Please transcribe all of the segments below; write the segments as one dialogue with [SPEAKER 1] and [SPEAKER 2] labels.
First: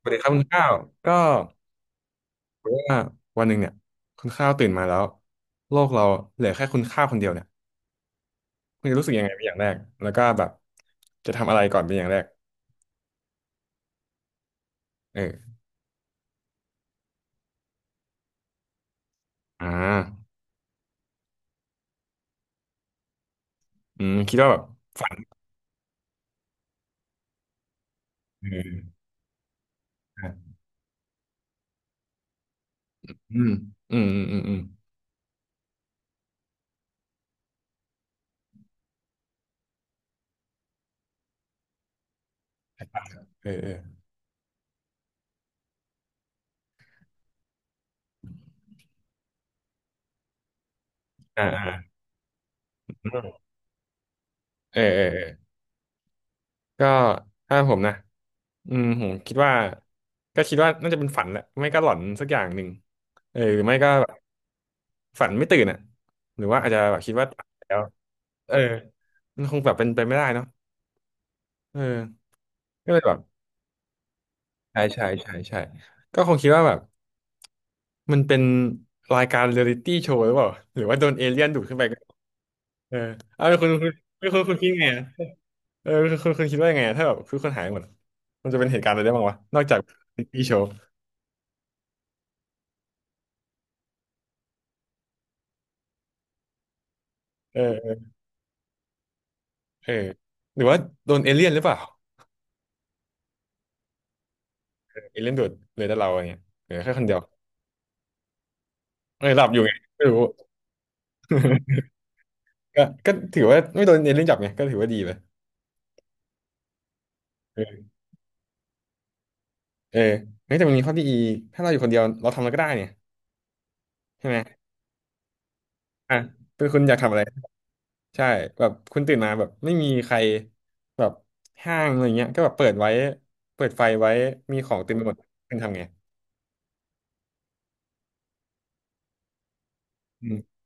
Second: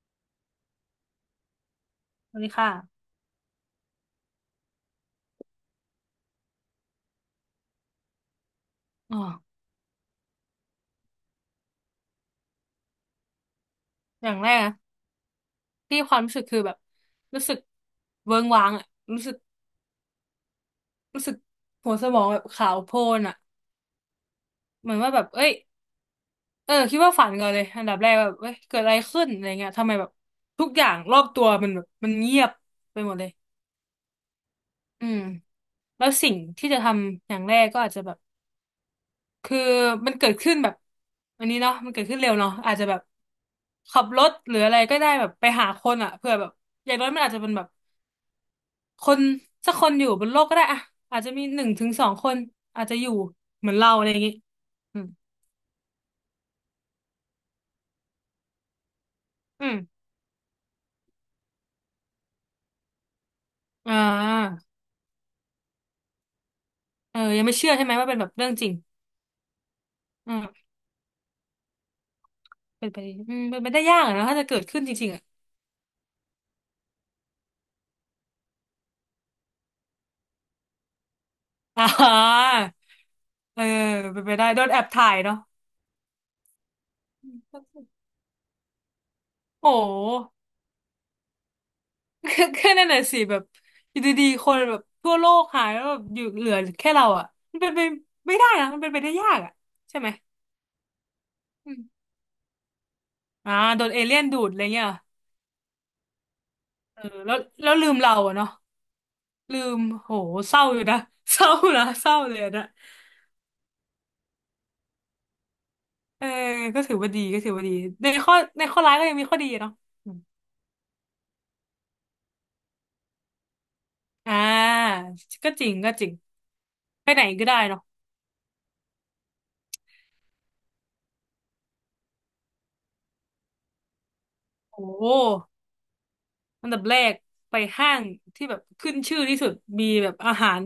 [SPEAKER 1] สวัสดีครับคุณข้าวก็
[SPEAKER 2] สวัสดี
[SPEAKER 1] ว่า
[SPEAKER 2] ค่ะ
[SPEAKER 1] วันหนึ่งเนี่ยคุณข้าวตื่นมาแล้วโลกเราเหลือแค่คุณข้าวคนเดียวเนี่ยคุณจะรู้สึก
[SPEAKER 2] อ๋อ
[SPEAKER 1] ยังไงเป็นอย่างแรกแล้วก็แบบจะทำอะไรก่อนเป็นอย่างแรก
[SPEAKER 2] อย่างแรกนะ
[SPEAKER 1] เออ
[SPEAKER 2] ที่ความรู้สึกคือแบบรู้สึกเวิ้งว้างอะรู้สึก
[SPEAKER 1] อ่า
[SPEAKER 2] รู้สึกหัวสมองแบบขาวโพลนอะ
[SPEAKER 1] อืมคิดว่าแบบ
[SPEAKER 2] เหมือน
[SPEAKER 1] ฝั
[SPEAKER 2] ว่า
[SPEAKER 1] น
[SPEAKER 2] แบบเอ้ยเออคิดว่าฝันก่อนเลยอันดับแรกแบบ
[SPEAKER 1] เอ
[SPEAKER 2] เอ้ยเกิดอะไร
[SPEAKER 1] อ
[SPEAKER 2] ขึ้นอะไรเงี้ยทำไมแบบ
[SPEAKER 1] อ่ะ
[SPEAKER 2] ทุกอย่างรอบตัวมันแบบมันเงียบไปหมดเลย
[SPEAKER 1] อืมอืมอืมอืมอืม
[SPEAKER 2] อืมแล้วสิ่งที่จะทำอย่างแรกก็อาจจะแบบคือมันเกิดขึ้นแบบอันนี้เนาะมันเกิดขึ้นเร็วเนาะอาจจะแบบ
[SPEAKER 1] เออเออ
[SPEAKER 2] ขับรถหรืออะไรก็ได้แบบไปหาคนอ่ะเผื่อแบบอย่างน้อยมันอาจจะเป็นแบบ คนสักคนอยู่บนโลกก็ได้อะอาจจะ
[SPEAKER 1] อ่า
[SPEAKER 2] มีห
[SPEAKER 1] อ่า
[SPEAKER 2] นึ่งถึงสองคนอาจจะอยู่
[SPEAKER 1] อืม
[SPEAKER 2] เหมือนเราอะไรอย่างงี้
[SPEAKER 1] เออ
[SPEAKER 2] อื
[SPEAKER 1] เออ
[SPEAKER 2] ม
[SPEAKER 1] เออก็ถ้าผมนะอืมผมคิดว่า
[SPEAKER 2] อืม
[SPEAKER 1] ก็คิดว่าน่าจะเป็นฝันแหละไม่ก็หลอนสักอย่างหนึ่งเออหรือไม่ก็
[SPEAKER 2] อ่า
[SPEAKER 1] แบบฝันไม่ตื่นอ่ะหรือว่าอาจจะแบบคิด
[SPEAKER 2] เออ
[SPEAKER 1] ว่า
[SPEAKER 2] ยังไม่เชื่อใช่ไหมว่าเป็นแบบเรื่อ
[SPEAKER 1] เอ
[SPEAKER 2] ง
[SPEAKER 1] อ
[SPEAKER 2] จริง
[SPEAKER 1] มันคงแบบเป็นไปไม่ได้
[SPEAKER 2] อื
[SPEAKER 1] เนาะ
[SPEAKER 2] ม
[SPEAKER 1] เออ
[SPEAKER 2] เป็
[SPEAKER 1] ก็
[SPEAKER 2] น
[SPEAKER 1] เล
[SPEAKER 2] ไป
[SPEAKER 1] ยแบบ
[SPEAKER 2] เป็นไปได้ยากอะนะถ้าจะเกิดขึ้
[SPEAKER 1] ใช่
[SPEAKER 2] นจ
[SPEAKER 1] ใช่
[SPEAKER 2] ริงๆอ่ะ
[SPEAKER 1] ใช่ใช่ก็คงคิดว่าแบบมันเป็นรายการเรียลิตี้โชว์หรือเปล่าหรือว่าโดนเอเลี่ยนดูดขึ้น ไป
[SPEAKER 2] อ่
[SPEAKER 1] ก็
[SPEAKER 2] า
[SPEAKER 1] เออเอา
[SPEAKER 2] เออ
[SPEAKER 1] คุณคุณ
[SPEAKER 2] เป็
[SPEAKER 1] คุ
[SPEAKER 2] น
[SPEAKER 1] ณ
[SPEAKER 2] ไป
[SPEAKER 1] คุณ
[SPEAKER 2] ได้
[SPEAKER 1] คุณ
[SPEAKER 2] โด
[SPEAKER 1] คิ
[SPEAKER 2] น
[SPEAKER 1] ด
[SPEAKER 2] แอ
[SPEAKER 1] ไง
[SPEAKER 2] บ
[SPEAKER 1] อะ
[SPEAKER 2] ถ่ายเนาะ
[SPEAKER 1] เออคุณคิดว่ายังไงอะถ้าแบบ
[SPEAKER 2] อื
[SPEAKER 1] คือคนหายหมด
[SPEAKER 2] ม
[SPEAKER 1] อะมันจะเป็นเหตุการณ์อะไรได้บ้างวะนอก
[SPEAKER 2] โอ้
[SPEAKER 1] จาก
[SPEAKER 2] โห
[SPEAKER 1] เรียลิตี้โชว์
[SPEAKER 2] ก็นั่นน่ะสิแบบอยู่ดีๆคนแบบทั่วโลกหายแล้วแบบอยู่เหลือแค่เราอ่ะ
[SPEAKER 1] เอ
[SPEAKER 2] มั
[SPEAKER 1] อ
[SPEAKER 2] นเป็นไป
[SPEAKER 1] เออ
[SPEAKER 2] ไม่ได้นะมันเป็นไปได้ยากอ่ะ
[SPEAKER 1] เออ
[SPEAKER 2] ใช่ไหม
[SPEAKER 1] หรือว่าโดนเอเลี่ยนหรือเป
[SPEAKER 2] อื
[SPEAKER 1] ล่า
[SPEAKER 2] มอ่าโดนเอเลี่ยนดูดอะไรเงี้ย
[SPEAKER 1] เอเลี่ยนดูดเลยแต่เราอะไรเงี้ยเหลือแค่ค
[SPEAKER 2] เอ
[SPEAKER 1] นเดีย
[SPEAKER 2] อ
[SPEAKER 1] ว
[SPEAKER 2] แล้วลืมเราอะเนาะ
[SPEAKER 1] เออหลับอ
[SPEAKER 2] ลื
[SPEAKER 1] ยู่ไง
[SPEAKER 2] ม
[SPEAKER 1] ไม่
[SPEAKER 2] โห
[SPEAKER 1] รู้
[SPEAKER 2] เศร้าอยู่นะ เศร้านะเศร้าเลยอะนะ
[SPEAKER 1] ก็ถือว่าไม่โดนเอเลี่ยนจับไงก็ถือว่าดีไป
[SPEAKER 2] เออก็ถือว่าดีในข้อร้ายก็ยังมีข้อดีอะเนาะ
[SPEAKER 1] เอ
[SPEAKER 2] อ
[SPEAKER 1] อ
[SPEAKER 2] ม
[SPEAKER 1] ้แต่มันมีข้อดีอีกถ้าเราอยู่คนเดียวเราทำอะไรก็ได้เนี่ยใช่
[SPEAKER 2] อ่
[SPEAKER 1] ไหม
[SPEAKER 2] าก็จริง
[SPEAKER 1] อ่ะเป็นคุณอยาก
[SPEAKER 2] ไป
[SPEAKER 1] ทำอะ
[SPEAKER 2] ไห
[SPEAKER 1] ไร
[SPEAKER 2] นก็ได้เนาะ
[SPEAKER 1] ใช่แบบคุณตื่นมาแบบไม่มีใครแบบห้างอะไรเงี้ยก็แบบเปิดไว้ เปิดไฟไว้ มีขอ
[SPEAKER 2] โอ
[SPEAKER 1] งเต็มไปหมด
[SPEAKER 2] ้
[SPEAKER 1] คุณทำไง
[SPEAKER 2] อันดับแรกไปห้างที่แบบขึ้นชื่อที่สุดมีแบบ
[SPEAKER 1] อื
[SPEAKER 2] อา
[SPEAKER 1] ม
[SPEAKER 2] หาร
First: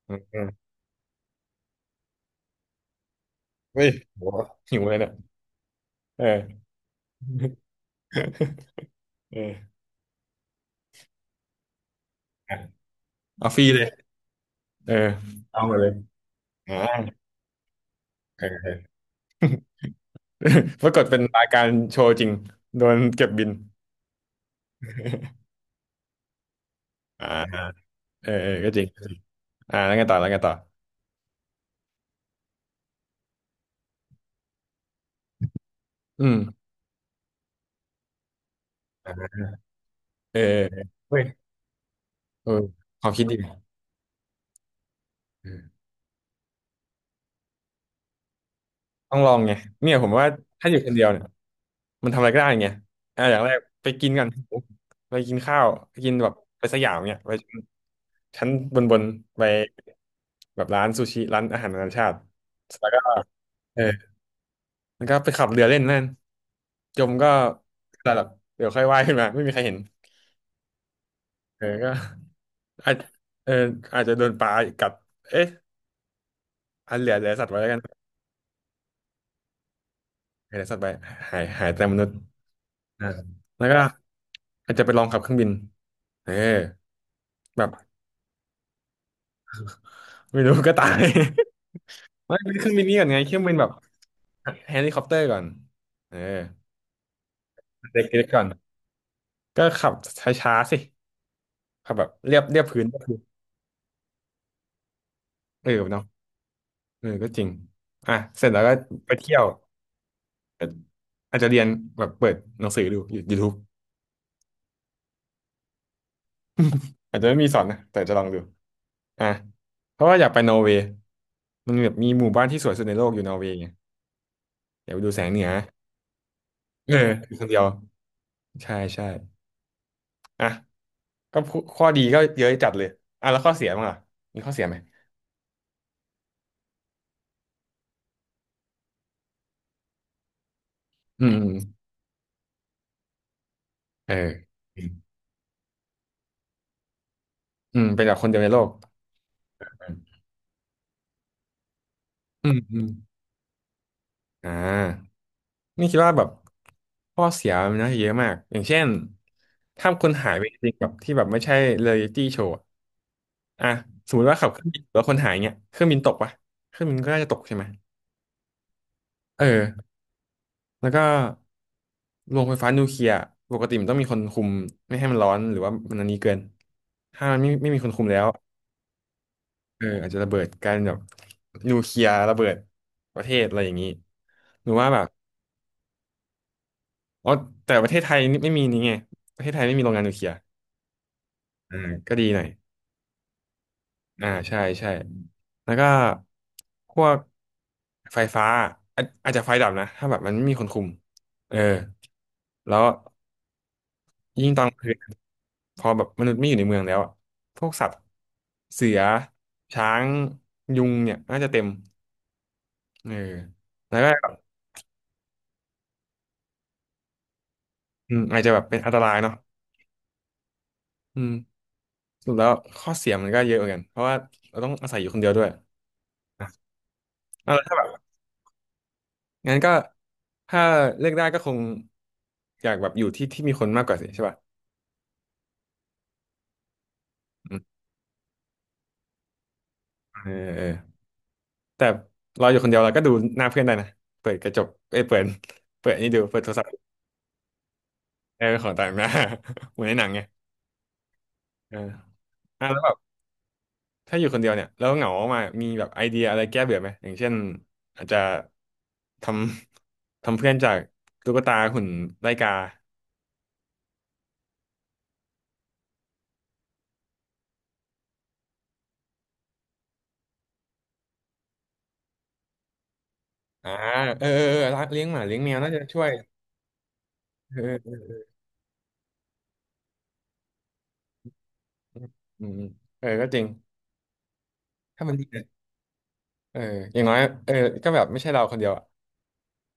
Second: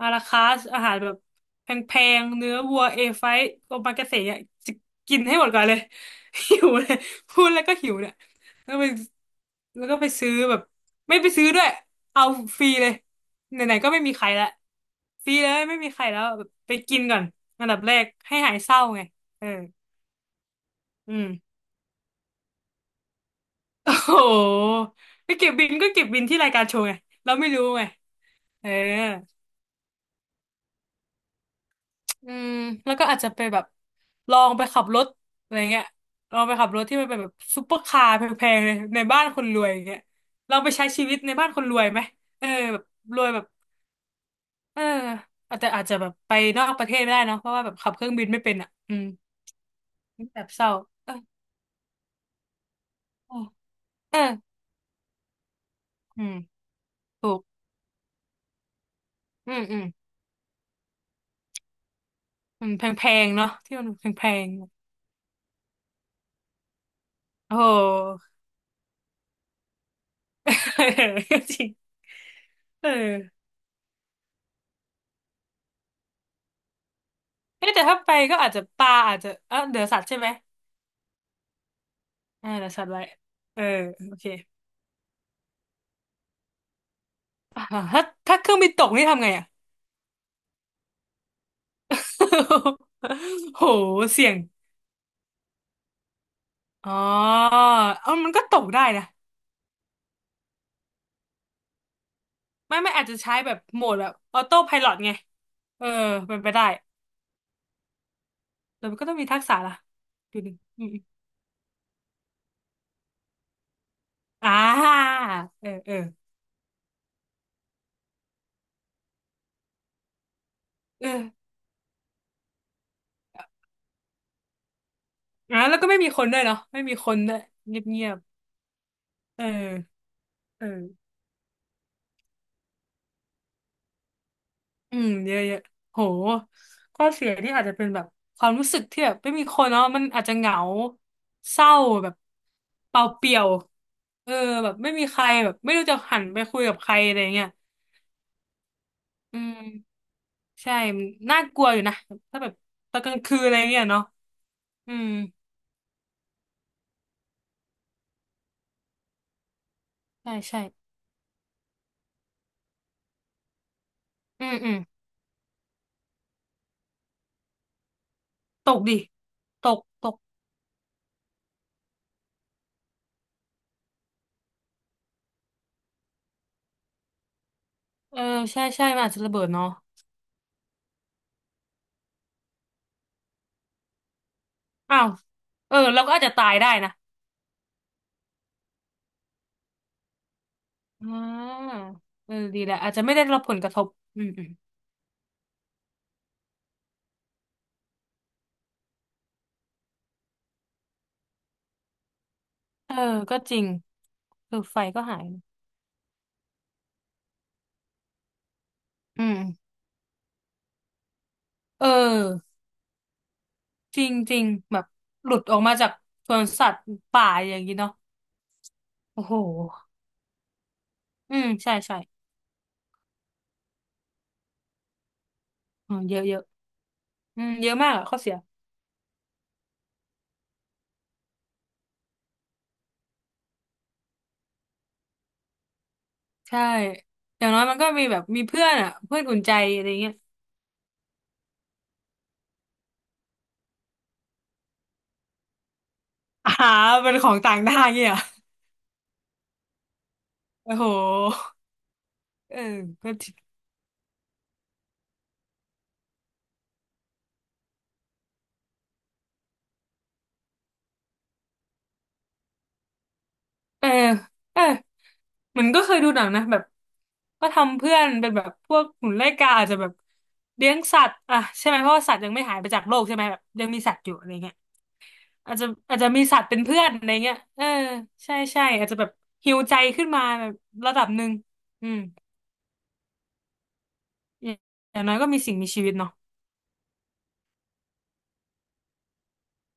[SPEAKER 2] อา
[SPEAKER 1] อื
[SPEAKER 2] รา
[SPEAKER 1] มอื
[SPEAKER 2] คา
[SPEAKER 1] ม
[SPEAKER 2] สอาหารแบบแพงๆเนื้อวัวเอไฟโอ
[SPEAKER 1] เฮ้ย
[SPEAKER 2] มากาเสะ
[SPEAKER 1] โห
[SPEAKER 2] เนี่ยจะ
[SPEAKER 1] หิวเลยเนี่ย
[SPEAKER 2] กินให้หมดก่อนเลย
[SPEAKER 1] เออ
[SPEAKER 2] หิวเลยพูดแล้วก็หิวเนี่ย แล้วไป
[SPEAKER 1] เออ
[SPEAKER 2] แล้วก็ไปซื้อแบบไม่ไปซื้อด้วยเอา
[SPEAKER 1] อ่ะ
[SPEAKER 2] ฟรีเลย
[SPEAKER 1] เอา
[SPEAKER 2] ไห
[SPEAKER 1] ฟรี
[SPEAKER 2] น
[SPEAKER 1] เล
[SPEAKER 2] ๆ
[SPEAKER 1] ย
[SPEAKER 2] ก็ไม่มีใครละ
[SPEAKER 1] เออ
[SPEAKER 2] ฟรีเลย
[SPEAKER 1] เอามา
[SPEAKER 2] ไม่
[SPEAKER 1] เล
[SPEAKER 2] มี
[SPEAKER 1] ย
[SPEAKER 2] ใครแล้วแบบไป
[SPEAKER 1] อ่า
[SPEAKER 2] กินก่อนอันดับแรกให้
[SPEAKER 1] เออ
[SPEAKER 2] หาย
[SPEAKER 1] เอ
[SPEAKER 2] เศ
[SPEAKER 1] อ
[SPEAKER 2] ร้าไงเออ
[SPEAKER 1] ปรากฏ
[SPEAKER 2] อื
[SPEAKER 1] เป็น
[SPEAKER 2] ม
[SPEAKER 1] รายการโชว์จริงโดนเก็บบิน
[SPEAKER 2] โอ้โหไปเก็บบินก็เก็บบินที่รายการโชว์ไง
[SPEAKER 1] อ่า
[SPEAKER 2] เราไม่รู้ไง
[SPEAKER 1] เออเออ
[SPEAKER 2] เอ
[SPEAKER 1] ก็
[SPEAKER 2] อ
[SPEAKER 1] จริงอ่าแล้วไงต่อแล้วไงต่อ
[SPEAKER 2] อืมแล้วก็อาจจะไปแบบลองไปขับรถอะไรเงี้ย
[SPEAKER 1] อื
[SPEAKER 2] ลองไปขั
[SPEAKER 1] ม
[SPEAKER 2] บรถที่มันเป็นแบบซุปเปอร์คาร์แพงๆเลยในบ้านคนรวยอย่างเงี้ย
[SPEAKER 1] เออ
[SPEAKER 2] ลองไปใช้ชีวิ
[SPEAKER 1] เฮ้
[SPEAKER 2] ต
[SPEAKER 1] ย
[SPEAKER 2] ในบ้านคนรวยไหมเอ
[SPEAKER 1] เอ
[SPEAKER 2] อ
[SPEAKER 1] อ
[SPEAKER 2] แบบ
[SPEAKER 1] ความ
[SPEAKER 2] ร
[SPEAKER 1] คิ
[SPEAKER 2] ว
[SPEAKER 1] ด
[SPEAKER 2] ย
[SPEAKER 1] ดี
[SPEAKER 2] แบบเออ
[SPEAKER 1] เอ
[SPEAKER 2] แต่
[SPEAKER 1] อ
[SPEAKER 2] อาจจะแบบไปนอกประเทศไม่ได้เนาะเพราะว่าแบบขับเครื่องบินไม่เป็นอ่ะอืม
[SPEAKER 1] ต้องลองไงเนี่ยผมว่า
[SPEAKER 2] แบบเศ
[SPEAKER 1] ถ้า
[SPEAKER 2] ร้า
[SPEAKER 1] อยู่คนเดียว
[SPEAKER 2] เออ
[SPEAKER 1] เนี่ยมันทำอะไรก็ได้ไงอ่ะอ
[SPEAKER 2] เอ
[SPEAKER 1] ย่าง
[SPEAKER 2] อ
[SPEAKER 1] แรกไปกิน
[SPEAKER 2] เออ
[SPEAKER 1] กัน ไปกินข้าวไปกิน
[SPEAKER 2] อื
[SPEAKER 1] แบบ
[SPEAKER 2] ม
[SPEAKER 1] ไปสยามเนี่ย
[SPEAKER 2] ถู
[SPEAKER 1] ไป
[SPEAKER 2] ก
[SPEAKER 1] ชั้นบนบนไป
[SPEAKER 2] อืมอืม
[SPEAKER 1] แบบร้านซูชิ ร้านอาหารนานาชาติ
[SPEAKER 2] อืม
[SPEAKER 1] แล้วก็
[SPEAKER 2] แพงๆเนาะที่
[SPEAKER 1] เออ
[SPEAKER 2] มันแพง
[SPEAKER 1] แล้วก็ไปขับเรือเล่นนั่นจมก็
[SPEAKER 2] ๆโอ้โ
[SPEAKER 1] แต่แบบ
[SPEAKER 2] ห
[SPEAKER 1] เดี๋ยวค่อยว่ายขึ้นมา ไม่มีใครเห็น
[SPEAKER 2] จ
[SPEAKER 1] เอ
[SPEAKER 2] ริ
[SPEAKER 1] อก็
[SPEAKER 2] งเออ
[SPEAKER 1] อาจเอออาจจะโดนปลากัดเอ๊ะอันเหลือเหลือสัตว์ไว้แล้ว
[SPEAKER 2] เอ๊ะ
[SPEAKER 1] กัน
[SPEAKER 2] แต่ถ้าไปก็อาจจะปลาอาจจะเออเดือสัตว์ใช่ไหม
[SPEAKER 1] เหลือสัตว์ไว้หายหายแต่มนุษย์
[SPEAKER 2] อ่าเดี๋ยวสัตว์ไว้
[SPEAKER 1] อ่า
[SPEAKER 2] เออ
[SPEAKER 1] แล้วก็
[SPEAKER 2] โอเค
[SPEAKER 1] อาจจะไปลองขับเครื่องบินเออแบ
[SPEAKER 2] อ่า
[SPEAKER 1] บ
[SPEAKER 2] ถ้าถ้าเครื่องบินตกนี่ทำไงอ่ะ
[SPEAKER 1] ไม่รู้ก็ตาย ไม่เครื่องบินนี่ก่อนไงเครื่องบิ น
[SPEAKER 2] โห
[SPEAKER 1] แบบ
[SPEAKER 2] เสี่ยง
[SPEAKER 1] เฮลิคอปเตอร์ก่อนเออ
[SPEAKER 2] อ๋อเออ
[SPEAKER 1] เด็ก
[SPEAKER 2] มั
[SPEAKER 1] ๆ
[SPEAKER 2] น
[SPEAKER 1] ก่
[SPEAKER 2] ก็
[SPEAKER 1] อน
[SPEAKER 2] ตกได้นะ
[SPEAKER 1] ก็ขับช้าๆสิขับแบบเรียบเรียบ
[SPEAKER 2] ไม่
[SPEAKER 1] พื้น
[SPEAKER 2] ไม่
[SPEAKER 1] ก็
[SPEAKER 2] อาจ
[SPEAKER 1] คื
[SPEAKER 2] จะ
[SPEAKER 1] อ
[SPEAKER 2] ใช้แบบโหมดแบบออโต้ไพลอตไง
[SPEAKER 1] เออ
[SPEAKER 2] เออ
[SPEAKER 1] เนาะ
[SPEAKER 2] เป็นไปได้
[SPEAKER 1] เออก็จริงอ่ะเสร็จแล้วก็
[SPEAKER 2] แต่มันก็
[SPEAKER 1] ไป
[SPEAKER 2] ต้องมี
[SPEAKER 1] เที่
[SPEAKER 2] ทั
[SPEAKER 1] ย
[SPEAKER 2] ก
[SPEAKER 1] ว
[SPEAKER 2] ษะล่ะดูหนึ่ง
[SPEAKER 1] อาจ
[SPEAKER 2] อืม
[SPEAKER 1] อาจจะเรียนแบบเปิดหนังสือดูยูทูบ
[SPEAKER 2] ๆอ่าเออเออ
[SPEAKER 1] อาจจะไม่มีสอนนะแต่จะลองดูอ่ะเพราะว่าอยากไปนอร์เวย์
[SPEAKER 2] เออ
[SPEAKER 1] มันแบบมีหมู่บ้านที่สวยสุดในโลกอยู่นอร์เวย์ไงอยากไปดูแสงเหนือ
[SPEAKER 2] อ่าแล้วก็ไม่มีคนด้วยเนาะไม่
[SPEAKER 1] เอ
[SPEAKER 2] มี
[SPEAKER 1] อ
[SPEAKER 2] คน
[SPEAKER 1] อ
[SPEAKER 2] ด้ว
[SPEAKER 1] ยู่
[SPEAKER 2] ย
[SPEAKER 1] คนเดียว
[SPEAKER 2] เงียบเงียบ
[SPEAKER 1] ใช่ใช่
[SPEAKER 2] เออ
[SPEAKER 1] อ่ะ
[SPEAKER 2] เออ
[SPEAKER 1] ก็พูข้อดีก็เยอะจัดเลยอ่ะแล้วข้อเสียมั้างอ่ะ มีข้อเสียไหม
[SPEAKER 2] อืมเยอะแยะโหข้อเสียที่อาจจะเป็นแบบความรู้สึกที่แบบไม่มีคนเนาะมันอาจจะเหงา
[SPEAKER 1] อืมอืม
[SPEAKER 2] เศร้าแบบเปล่าเปลี่ยว
[SPEAKER 1] เอ
[SPEAKER 2] เอ
[SPEAKER 1] อ
[SPEAKER 2] อแบบไม่มีใครแบบไม่รู้จะหันไปคุยกับใครอะไรเงี้ย
[SPEAKER 1] เป็นแบบคนเดียวในโลก
[SPEAKER 2] อืมใช่มันน่ากลัวอยู่นะถ้าแบ
[SPEAKER 1] อื
[SPEAKER 2] บ
[SPEAKER 1] มอืม
[SPEAKER 2] ตอนกลางคืนอะไรเงี้ยเนาะ
[SPEAKER 1] อ่า
[SPEAKER 2] อืม
[SPEAKER 1] นี่คิดว่าแบบข้อเสียมันนาจะเยอะมากอย่างเช่นถ้าคนหา
[SPEAKER 2] ใช่
[SPEAKER 1] ยไปจ
[SPEAKER 2] ใช่
[SPEAKER 1] ริงๆแบบที่แบบไม่ใช่เร a ยลิตี้โชว์อ่ะสมมติว่า
[SPEAKER 2] อื
[SPEAKER 1] ขับ
[SPEAKER 2] ม
[SPEAKER 1] เครื่อ
[SPEAKER 2] อื
[SPEAKER 1] ง
[SPEAKER 2] ม
[SPEAKER 1] บินแล้วคนหายเงี้ยเครื่องบินตกปะเครื่องบินก็น่าจะตกใช่ไหม
[SPEAKER 2] ตกดิตก
[SPEAKER 1] เออ
[SPEAKER 2] ตก
[SPEAKER 1] แล้วก็โรงไฟฟ้านิวเคลียร์ปกติมันต้องมีคนคุมไม่ให้มันร้อนหรือว่ามันอันนี้เกินถ้ามันไม่มีคนคุม
[SPEAKER 2] เอ
[SPEAKER 1] แล้
[SPEAKER 2] อ
[SPEAKER 1] ว
[SPEAKER 2] ใช่ใช่มันอาจจะระเบิดเนาะ
[SPEAKER 1] เอออาจจะระเบิดกลายเป็นแบบนิวเคลียร์ระเบิดประเทศอะไรอย่างนี้หรือว่าแบ
[SPEAKER 2] อ้า
[SPEAKER 1] บ
[SPEAKER 2] วเออเราก็อาจจะตายได้นะ
[SPEAKER 1] อ๋อแต่ประเทศไทยนี่ไม่มีนี่ไงประเทศไทยไม่มีโรงงานนิวเคลียร์
[SPEAKER 2] อ่า
[SPEAKER 1] อ่าก็ดี
[SPEAKER 2] เออ
[SPEAKER 1] หน่อย
[SPEAKER 2] ดีแหละอาจจะไม่ได้รับผลกระทบอื
[SPEAKER 1] อ่า
[SPEAKER 2] มอืม
[SPEAKER 1] ใช่ใช่แล้วก็พวกไฟฟ้าอาจจะไฟดับนะถ้าแบบมันไม่มีคนคุมเออแล้ว
[SPEAKER 2] เออก็จริง
[SPEAKER 1] ยิ่ง
[SPEAKER 2] เออ
[SPEAKER 1] ตอนก
[SPEAKER 2] ไฟ
[SPEAKER 1] ลางคืน
[SPEAKER 2] ก็หาย
[SPEAKER 1] พอแบบมนุษย์ไม่อยู่ในเมืองแล้วอะพวกสัตว์เสือ
[SPEAKER 2] อืม
[SPEAKER 1] ช้างยุงเนี่ยน่าจะเต็ม
[SPEAKER 2] เออ
[SPEAKER 1] เออแล้ว
[SPEAKER 2] จริ
[SPEAKER 1] ก็
[SPEAKER 2] ง
[SPEAKER 1] แบ
[SPEAKER 2] จ
[SPEAKER 1] บ
[SPEAKER 2] ริงแบบหลุดออกมาจากสวนสัตว์ป่าอย่างนี้เนาะ
[SPEAKER 1] อืมอาจจะแบบเป็นอันตราย
[SPEAKER 2] โอ้
[SPEAKER 1] เนาะ
[SPEAKER 2] โห
[SPEAKER 1] อืม
[SPEAKER 2] อืมใช่ใช่
[SPEAKER 1] สรุดแล้วข้อเสียมันก็เยอะเหมือนกันเพราะว่าเราต้องอาศัยอยู่คนเดียวด้วยอ่ะ
[SPEAKER 2] อืมเยอะเยอะอืม
[SPEAKER 1] เอาละ
[SPEAKER 2] เย
[SPEAKER 1] ถ้า
[SPEAKER 2] อะ
[SPEAKER 1] แบบ
[SPEAKER 2] มากอะข้อเสีย
[SPEAKER 1] งั้นก็ถ้าเลือกได้ก็คงอยากแบบอยู่ที่ที่มีคนมากกว่าสิใช่ป่ะ
[SPEAKER 2] ใช่อย่าง
[SPEAKER 1] อื
[SPEAKER 2] น้อ
[SPEAKER 1] ม
[SPEAKER 2] ยมันก็มีแบบมีเพื่อนอะเพื่อนอุ่นใจอะไรเงี้ย
[SPEAKER 1] เออเออแต่เราอยู่คนเดียวเราก็ดูหน้าเพื่อนได้นะเปิดกระจกเอ้ยเปิดเปิดนี่ดูเปิด โทร
[SPEAKER 2] อ่า
[SPEAKER 1] ศัพท์
[SPEAKER 2] เป็นของต่างด้าวเงี้ยเหรอ
[SPEAKER 1] เออของต่างหน้า เหมือนในหนังไง
[SPEAKER 2] โอ้โห
[SPEAKER 1] เออ
[SPEAKER 2] เออ
[SPEAKER 1] อ่ะแล้วแบบ
[SPEAKER 2] ก็
[SPEAKER 1] ถ้าอยู่คนเดียวเนี่ยแล้วเหงามากๆมีแบบไอเดียอะไรแก้เบื่อไหมอย่างเช่นอาจจะทำ ทำเพื่อนจากตุ๊กตาหุ่นไล่กา
[SPEAKER 2] เออเออเหมือนก็เคยดูหนังนะแบบก็ทำเพื่อนเป็นแบบพวกหนุนไล่กาอาจจะแบบเลี้ยงสัตว์อ่ะใช่ไหมเพราะว่าสัตว์ยังไม่หายไปจากโลกใช่ไหมแบบยัง
[SPEAKER 1] อ่า
[SPEAKER 2] มีสัตว์อยู่
[SPEAKER 1] เอ
[SPEAKER 2] อะ
[SPEAKER 1] อ
[SPEAKER 2] ไร
[SPEAKER 1] เออ
[SPEAKER 2] เงี้ย
[SPEAKER 1] เออเลี้ยงหมาเลี้ยงแม
[SPEAKER 2] อาจ
[SPEAKER 1] ว
[SPEAKER 2] จะ
[SPEAKER 1] น่าจะ
[SPEAKER 2] อาจ
[SPEAKER 1] ช่ว
[SPEAKER 2] จะ
[SPEAKER 1] ย
[SPEAKER 2] มีสัตว์เป็นเพื่อนอะไรเงี้ย
[SPEAKER 1] เออ
[SPEAKER 2] เออ
[SPEAKER 1] เออ
[SPEAKER 2] ใช่ใช่อาจจะแบบฮีลใจขึ้นมาแบบระดับหนึ่งอืม
[SPEAKER 1] อืมเออก็จริง
[SPEAKER 2] อย่างอย่า
[SPEAKER 1] ถ้า
[SPEAKER 2] ง
[SPEAKER 1] มั
[SPEAKER 2] น้อ
[SPEAKER 1] น
[SPEAKER 2] ย
[SPEAKER 1] ดี
[SPEAKER 2] ก็มี
[SPEAKER 1] นะ
[SPEAKER 2] สิ่งมีชีวิตเนาะ
[SPEAKER 1] เอออย่างน้อยเออก็แบบไม่ใช่เราคนเดียวอ่ะ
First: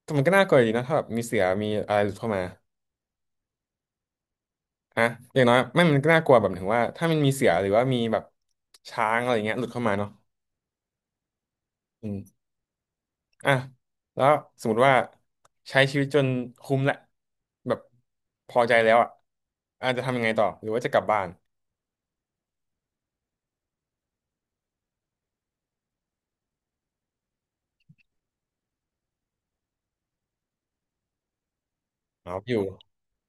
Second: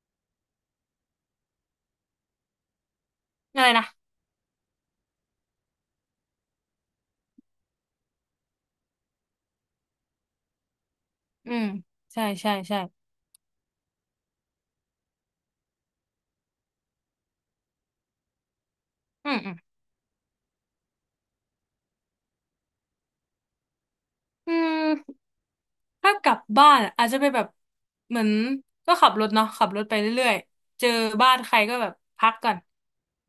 [SPEAKER 1] แต่มันก็น่ากลัวอยู่ดีนะถ้าแบบมีเสือมีอะไรหลุดเข้ามา
[SPEAKER 2] อะไรนะ
[SPEAKER 1] ฮะอย่างน้อยไม่มันก็น่ากลัวแบบถึงว่าถ้ามันมีเสือหรือว่ามีแบบช้างอะไรเงี้ยหลุดเข้ามาเนาะ
[SPEAKER 2] อืมใช่ใช่ใช่
[SPEAKER 1] อ่ะแล้วสมมติว่าใช้ชีวิตจนคุ้มแหละแบบพอใจแล้วอ่ะ
[SPEAKER 2] อืมอืม
[SPEAKER 1] อาจจะทำยังไงต่อหรือว่าจะกลับบ้าน
[SPEAKER 2] อืม ถ้ากลับบ้านอาจจะไปแบบเหมือนก็ขับรถเนาะขับรถไปเรื่อยๆเจอบ้านใครก็แบบพัก
[SPEAKER 1] เอา
[SPEAKER 2] ก่
[SPEAKER 1] อ
[SPEAKER 2] อน
[SPEAKER 1] ยู่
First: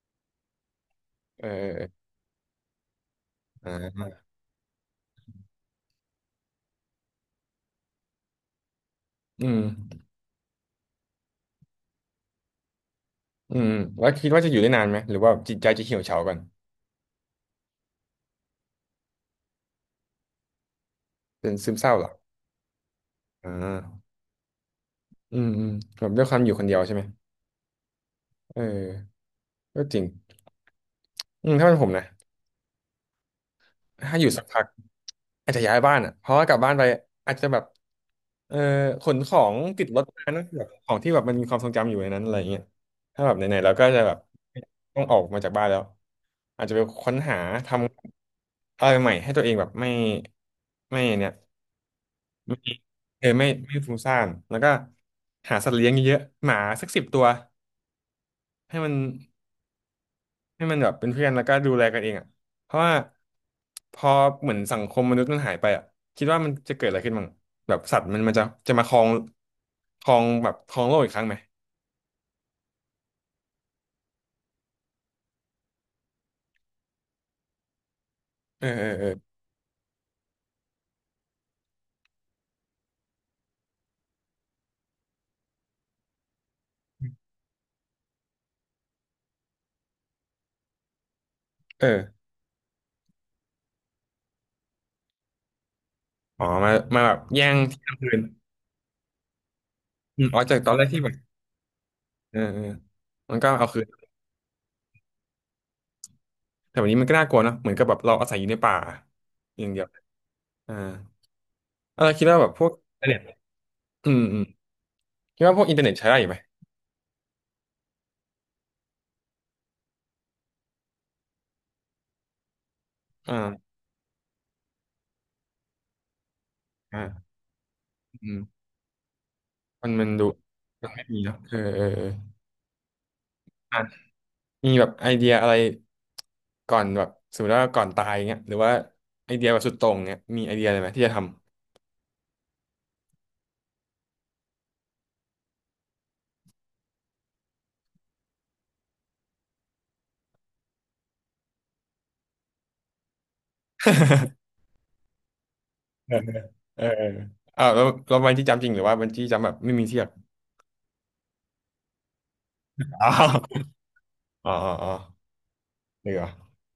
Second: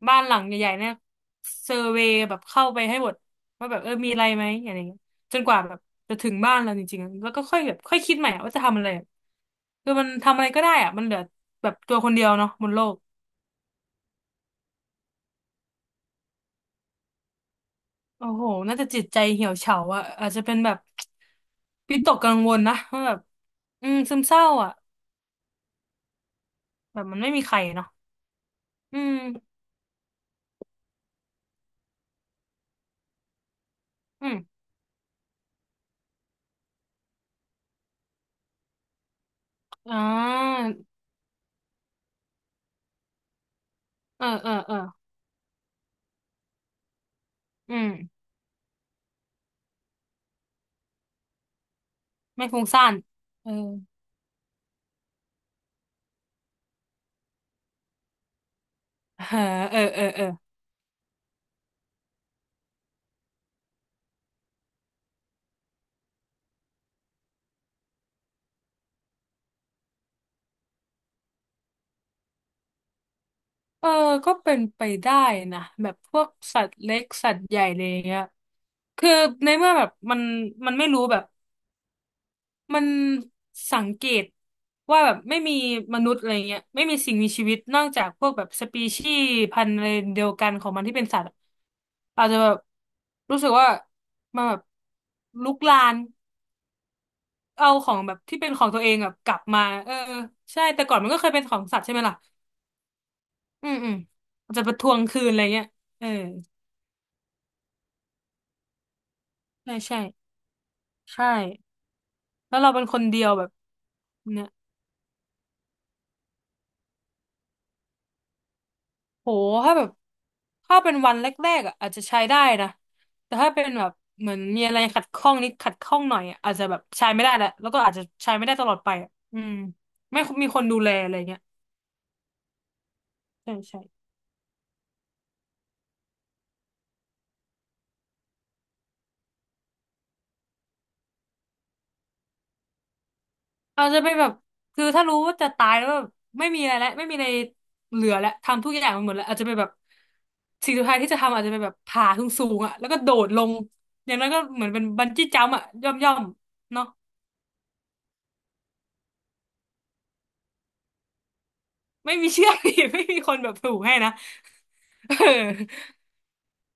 [SPEAKER 2] บ้านหลังใหญ่ๆเนี่ย
[SPEAKER 1] เอ
[SPEAKER 2] เซอร์เว
[SPEAKER 1] อ
[SPEAKER 2] ย์แบบเข้าไปให้หมด
[SPEAKER 1] เอ
[SPEAKER 2] ว่า
[SPEAKER 1] อ
[SPEAKER 2] แบบ
[SPEAKER 1] เอ
[SPEAKER 2] เอ
[SPEAKER 1] อ
[SPEAKER 2] อมีอะไรไหมอะไรอย่างเงี้ยจนกว่าแบบจะถึงบ้านเราจริงๆแล้วก็ค่อยแบบค่อยคิดใหม่ว่าจะทำอะไร
[SPEAKER 1] อืม
[SPEAKER 2] คือมันทำอะไรก็ได้อะมันเหลือแบบตัวคนเดียวเนาะบนโลก
[SPEAKER 1] อืมแล้วคิดว่าจะอยู่ได้นานไหมหรือว่าจิตใจจะเหี่ยวเฉาก่อน
[SPEAKER 2] โอ้โหน่าจะจิตใจเหี่ยวเฉาอะอาจจะเป็นแบบ
[SPEAKER 1] เป็นซึมเศร้า
[SPEAKER 2] วิ
[SPEAKER 1] เหร
[SPEAKER 2] ต
[SPEAKER 1] อ
[SPEAKER 2] กกังวลนะว่าแบบ
[SPEAKER 1] อ่
[SPEAKER 2] อืม
[SPEAKER 1] า
[SPEAKER 2] ซึมเศร้าอะ
[SPEAKER 1] อืมแบบด้วยความอยู่คนเดียวใช่
[SPEAKER 2] แบ
[SPEAKER 1] ไหม
[SPEAKER 2] บมันไม่มีใครเนาะ
[SPEAKER 1] เอ
[SPEAKER 2] อื
[SPEAKER 1] อ
[SPEAKER 2] ม
[SPEAKER 1] ก็จริงอืมถ้าเป็นผมนะ ถ้าอ
[SPEAKER 2] อื
[SPEAKER 1] ยู่
[SPEAKER 2] ม
[SPEAKER 1] สักพักอาจจะย้ายบ้านอ่ะเพราะว่ากลับบ้านไปอาจจะแบบเออขนของติด
[SPEAKER 2] อ่
[SPEAKER 1] รถมานะแบ
[SPEAKER 2] า
[SPEAKER 1] บของที่แบบมันมีความทรงจำอยู่ในนั้นอะไรเงี้ยถ้าแบบไหนๆเราก็จะแบบ
[SPEAKER 2] เออเออเออ
[SPEAKER 1] ต้องออกมาจากบ้านแล้วอาจจะไปค้นหาท
[SPEAKER 2] อืม
[SPEAKER 1] ำอะไรใหม่ให้ตัวเองแบบไม่ไม่เนี่ย
[SPEAKER 2] ไม่
[SPEAKER 1] ไม่
[SPEAKER 2] ฟุ้งซ่าน
[SPEAKER 1] เออไม่
[SPEAKER 2] เออ
[SPEAKER 1] ฟุ้งซ่านแล้วก็หาสัตว์เลี้ยงเยอะๆหมาสัก10 ตัวให้มัน
[SPEAKER 2] เออเออเออเออ
[SPEAKER 1] ให้มันแบบเป็นเพื่อนแล้วก็ดูแลกันเองอ่ะเพราะว่าพอเหมือนสังคมมนุษย์มันหายไปอ่ะคิดว่ามันจะเกิดอะไรขึ้นบ้างแบบสัตว์มันจะมาครองแบบครองโลกอีกครั้งไหม
[SPEAKER 2] เออก็เป็นไปได้นะแบบพวกสัตว์เล็กสัตว์ใหญ่อะไรอย่างเงี้ย
[SPEAKER 1] เออเออเอ
[SPEAKER 2] คื
[SPEAKER 1] อ
[SPEAKER 2] อในเมื่อแบบมันไม่รู้แบบมันสังเกตว่าแบบไม่มีมนุษย์อะไรเงี้ยไม่มีสิ่งมีชีวิตนอกจากพวกแบบสปีชีส์พันธุ์อะไรเดียวกันของมันที่เป็นสัตว์อะ
[SPEAKER 1] เออ
[SPEAKER 2] อาจจะแบบรู้สึกว่ามันแบบลุกลาน
[SPEAKER 1] อ๋อมามาแบบแย่ง
[SPEAKER 2] เอา
[SPEAKER 1] ที่
[SPEAKER 2] ของ
[SPEAKER 1] ทำคื
[SPEAKER 2] แบบ
[SPEAKER 1] น
[SPEAKER 2] ที่เป็นของตัวเองแบบกลับมาเออ
[SPEAKER 1] อืมอ๋อจาก
[SPEAKER 2] ใช่
[SPEAKER 1] ตอนแร
[SPEAKER 2] แต่
[SPEAKER 1] ก
[SPEAKER 2] ก่อ
[SPEAKER 1] ที่
[SPEAKER 2] น
[SPEAKER 1] แบ
[SPEAKER 2] มัน
[SPEAKER 1] บ
[SPEAKER 2] ก็เคยเป็นของสัตว์ใช่ไหมล่ะ
[SPEAKER 1] เออเออมันก็เอา
[SPEAKER 2] อืม
[SPEAKER 1] คื
[SPEAKER 2] อืม
[SPEAKER 1] น
[SPEAKER 2] อาจจะไปทวงคืนอะไรเงี้ยเออ
[SPEAKER 1] แต่วันนี้มันก็น่ากลัวเนอะเหมือนกับแบบเราอาศัยอยู่ในป่าอย่าง
[SPEAKER 2] ใช่
[SPEAKER 1] เดียว
[SPEAKER 2] ใช่
[SPEAKER 1] อ่า
[SPEAKER 2] ใช่
[SPEAKER 1] เออคิดว่าแบบ
[SPEAKER 2] แล้ว
[SPEAKER 1] พว
[SPEAKER 2] เรา
[SPEAKER 1] ก
[SPEAKER 2] เป็นคน
[SPEAKER 1] อินเทอ
[SPEAKER 2] เดี
[SPEAKER 1] ร์
[SPEAKER 2] ยว
[SPEAKER 1] เน็ต
[SPEAKER 2] แบบ
[SPEAKER 1] อืม
[SPEAKER 2] เนี่ย
[SPEAKER 1] คิดว่าพวกอินเทอร์เน็ตใช้ได้อยู่ไหม
[SPEAKER 2] โหถ้าแบบถ้าเป็นวันแรกๆอ่ะอาจจะใช้ได้นะแต่ถ้าเป็น
[SPEAKER 1] อ่า
[SPEAKER 2] แบบเหมือนมีอะไรขัดข้องนิดขัดข้องหน่อยอะอาจจะแบบใช้ไม่ได้
[SPEAKER 1] อ่า
[SPEAKER 2] แหละแล้วก็อาจจะ
[SPEAKER 1] อื
[SPEAKER 2] ใช้ไม่ได้
[SPEAKER 1] ม
[SPEAKER 2] ตลอดไปอะอืม
[SPEAKER 1] มัน
[SPEAKER 2] ไม่
[SPEAKER 1] ดู
[SPEAKER 2] มีคนดูแล
[SPEAKER 1] ไม่
[SPEAKER 2] อะไร
[SPEAKER 1] มีเนาะ
[SPEAKER 2] เงี้ย
[SPEAKER 1] เออเออเ
[SPEAKER 2] ใช่
[SPEAKER 1] ออ
[SPEAKER 2] ใช่
[SPEAKER 1] มีแบบไอเดียอะไรก่อนแบบสมมติว่าก่อนตายเงี้ยหรือว่าไอเดียแบบสุดโต่งเงี้ยมีไอเดียอะไรไหมที่จะทำ
[SPEAKER 2] เราจะไปแบบคือถ้ารู้ว่าจะตายแล้วแบบไม่มีอะไรแล้วไม่มีอะไรเหลือแล้วทำทุกอย่างมันหมดแล้วอาจจะไปแบบสิ่งสุดท้ายที่จะทำอาจจะไปแบบผาสูงสูงอ่ะแล้วก็โดดลงอย่างนั้นก็ เหมือนเป็นบันจี้จัมพ์อ่ะย่อมย่
[SPEAKER 1] เอ
[SPEAKER 2] อ
[SPEAKER 1] อ
[SPEAKER 2] ม
[SPEAKER 1] เออ
[SPEAKER 2] เนาะ
[SPEAKER 1] อ้าวแล้วเราบันจี้จัมป์จริงหรือว่าบันจี้จัมป์แบบไม่มีเทียบ
[SPEAKER 2] ไม่มีเชือก อีกไม่
[SPEAKER 1] อ๋
[SPEAKER 2] มีคนแบบ
[SPEAKER 1] อ
[SPEAKER 2] ผูกให้นะ
[SPEAKER 1] อ๋ออ๋อ
[SPEAKER 2] เออ
[SPEAKER 1] เดี๋ยว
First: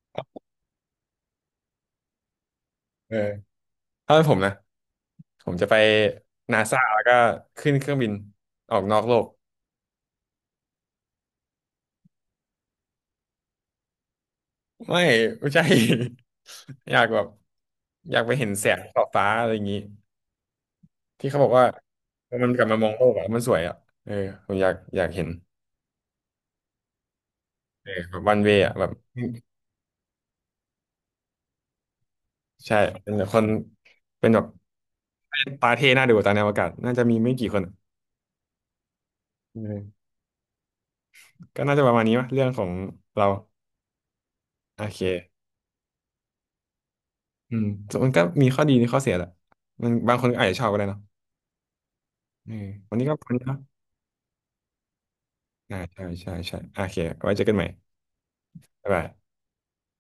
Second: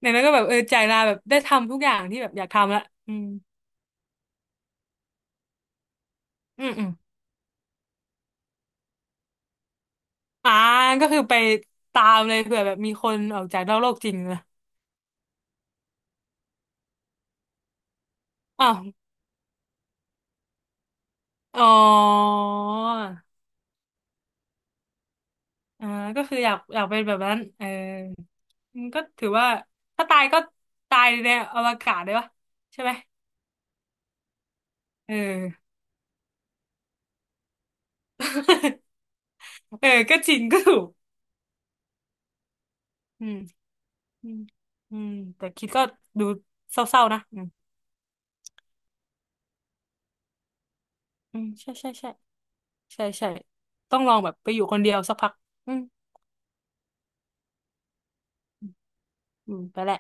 [SPEAKER 2] อย่างนั้นก็แบบเออจ่ายลาแบบได้ทำทุกอย่างที่แบบอยากทำละ
[SPEAKER 1] เอ
[SPEAKER 2] อื
[SPEAKER 1] อ
[SPEAKER 2] ม
[SPEAKER 1] ถ้าเป็นผมนะผมจะไปนา
[SPEAKER 2] อืม
[SPEAKER 1] ซา
[SPEAKER 2] อืม
[SPEAKER 1] แล้วก็ขึ้นเครื่องบินออกนอกโลก
[SPEAKER 2] อ่าก็คือไปตามเลยเผื่อแบบมีคนออกจากนอกโลกจริงนะ
[SPEAKER 1] ไม่ไม่ใช่ อยากแบบอยากไปเห็นแส
[SPEAKER 2] อ้า
[SPEAKER 1] ง
[SPEAKER 2] ว
[SPEAKER 1] ขอบฟ้าอะไรอย่างนี้ที่เขาบอก
[SPEAKER 2] อ๋
[SPEAKER 1] ว่า
[SPEAKER 2] อ
[SPEAKER 1] มันกลับมามองโลกอะมันสวยอะเออผมอยากเห็น
[SPEAKER 2] อ่าก็คืออยากอยากเป็นแบบนั้นเออ
[SPEAKER 1] เออแบบวันเวอ่ะ
[SPEAKER 2] อื
[SPEAKER 1] แบ
[SPEAKER 2] ม
[SPEAKER 1] บ
[SPEAKER 2] ก็ถือว่าถ้าตายก็ตายในอวกาศได้ปะ
[SPEAKER 1] ใช่
[SPEAKER 2] ใช่ไหม
[SPEAKER 1] เป็นแบบคนเป็นแบบ
[SPEAKER 2] เอ
[SPEAKER 1] ตา
[SPEAKER 2] อ
[SPEAKER 1] เท่น่าดูตาในอวกาศน่าจะมีไม่กี่คนอะ
[SPEAKER 2] เออ
[SPEAKER 1] เออ
[SPEAKER 2] ก็จริงก็ถูก
[SPEAKER 1] ก็น่าจะประมาณนี้วะเรื่องของ
[SPEAKER 2] อื
[SPEAKER 1] เรา
[SPEAKER 2] มอืม
[SPEAKER 1] โอ
[SPEAKER 2] อืม
[SPEAKER 1] เค
[SPEAKER 2] แต่คิดก็ดูเศร้าๆนะอืม
[SPEAKER 1] อืมส่วนมันก็มีข้อดีมีข้อเสียแหละมันบางคนก็อาจจะชอบก็ได้เนาะ
[SPEAKER 2] อืมใช่ใช่ใช่
[SPEAKER 1] เออวัน
[SPEAKER 2] ใช่
[SPEAKER 1] นี้ก็ป
[SPEAKER 2] ใช่
[SPEAKER 1] รนี้เนาะ
[SPEAKER 2] ต้องลองแบบไปอยู่คนเดียวสักพักอื
[SPEAKER 1] อ่า
[SPEAKER 2] ม
[SPEAKER 1] ใช่ใช่ใช่โอเคไว้เจอกันใหม่บ๊ายบาย
[SPEAKER 2] อืมไปแหละ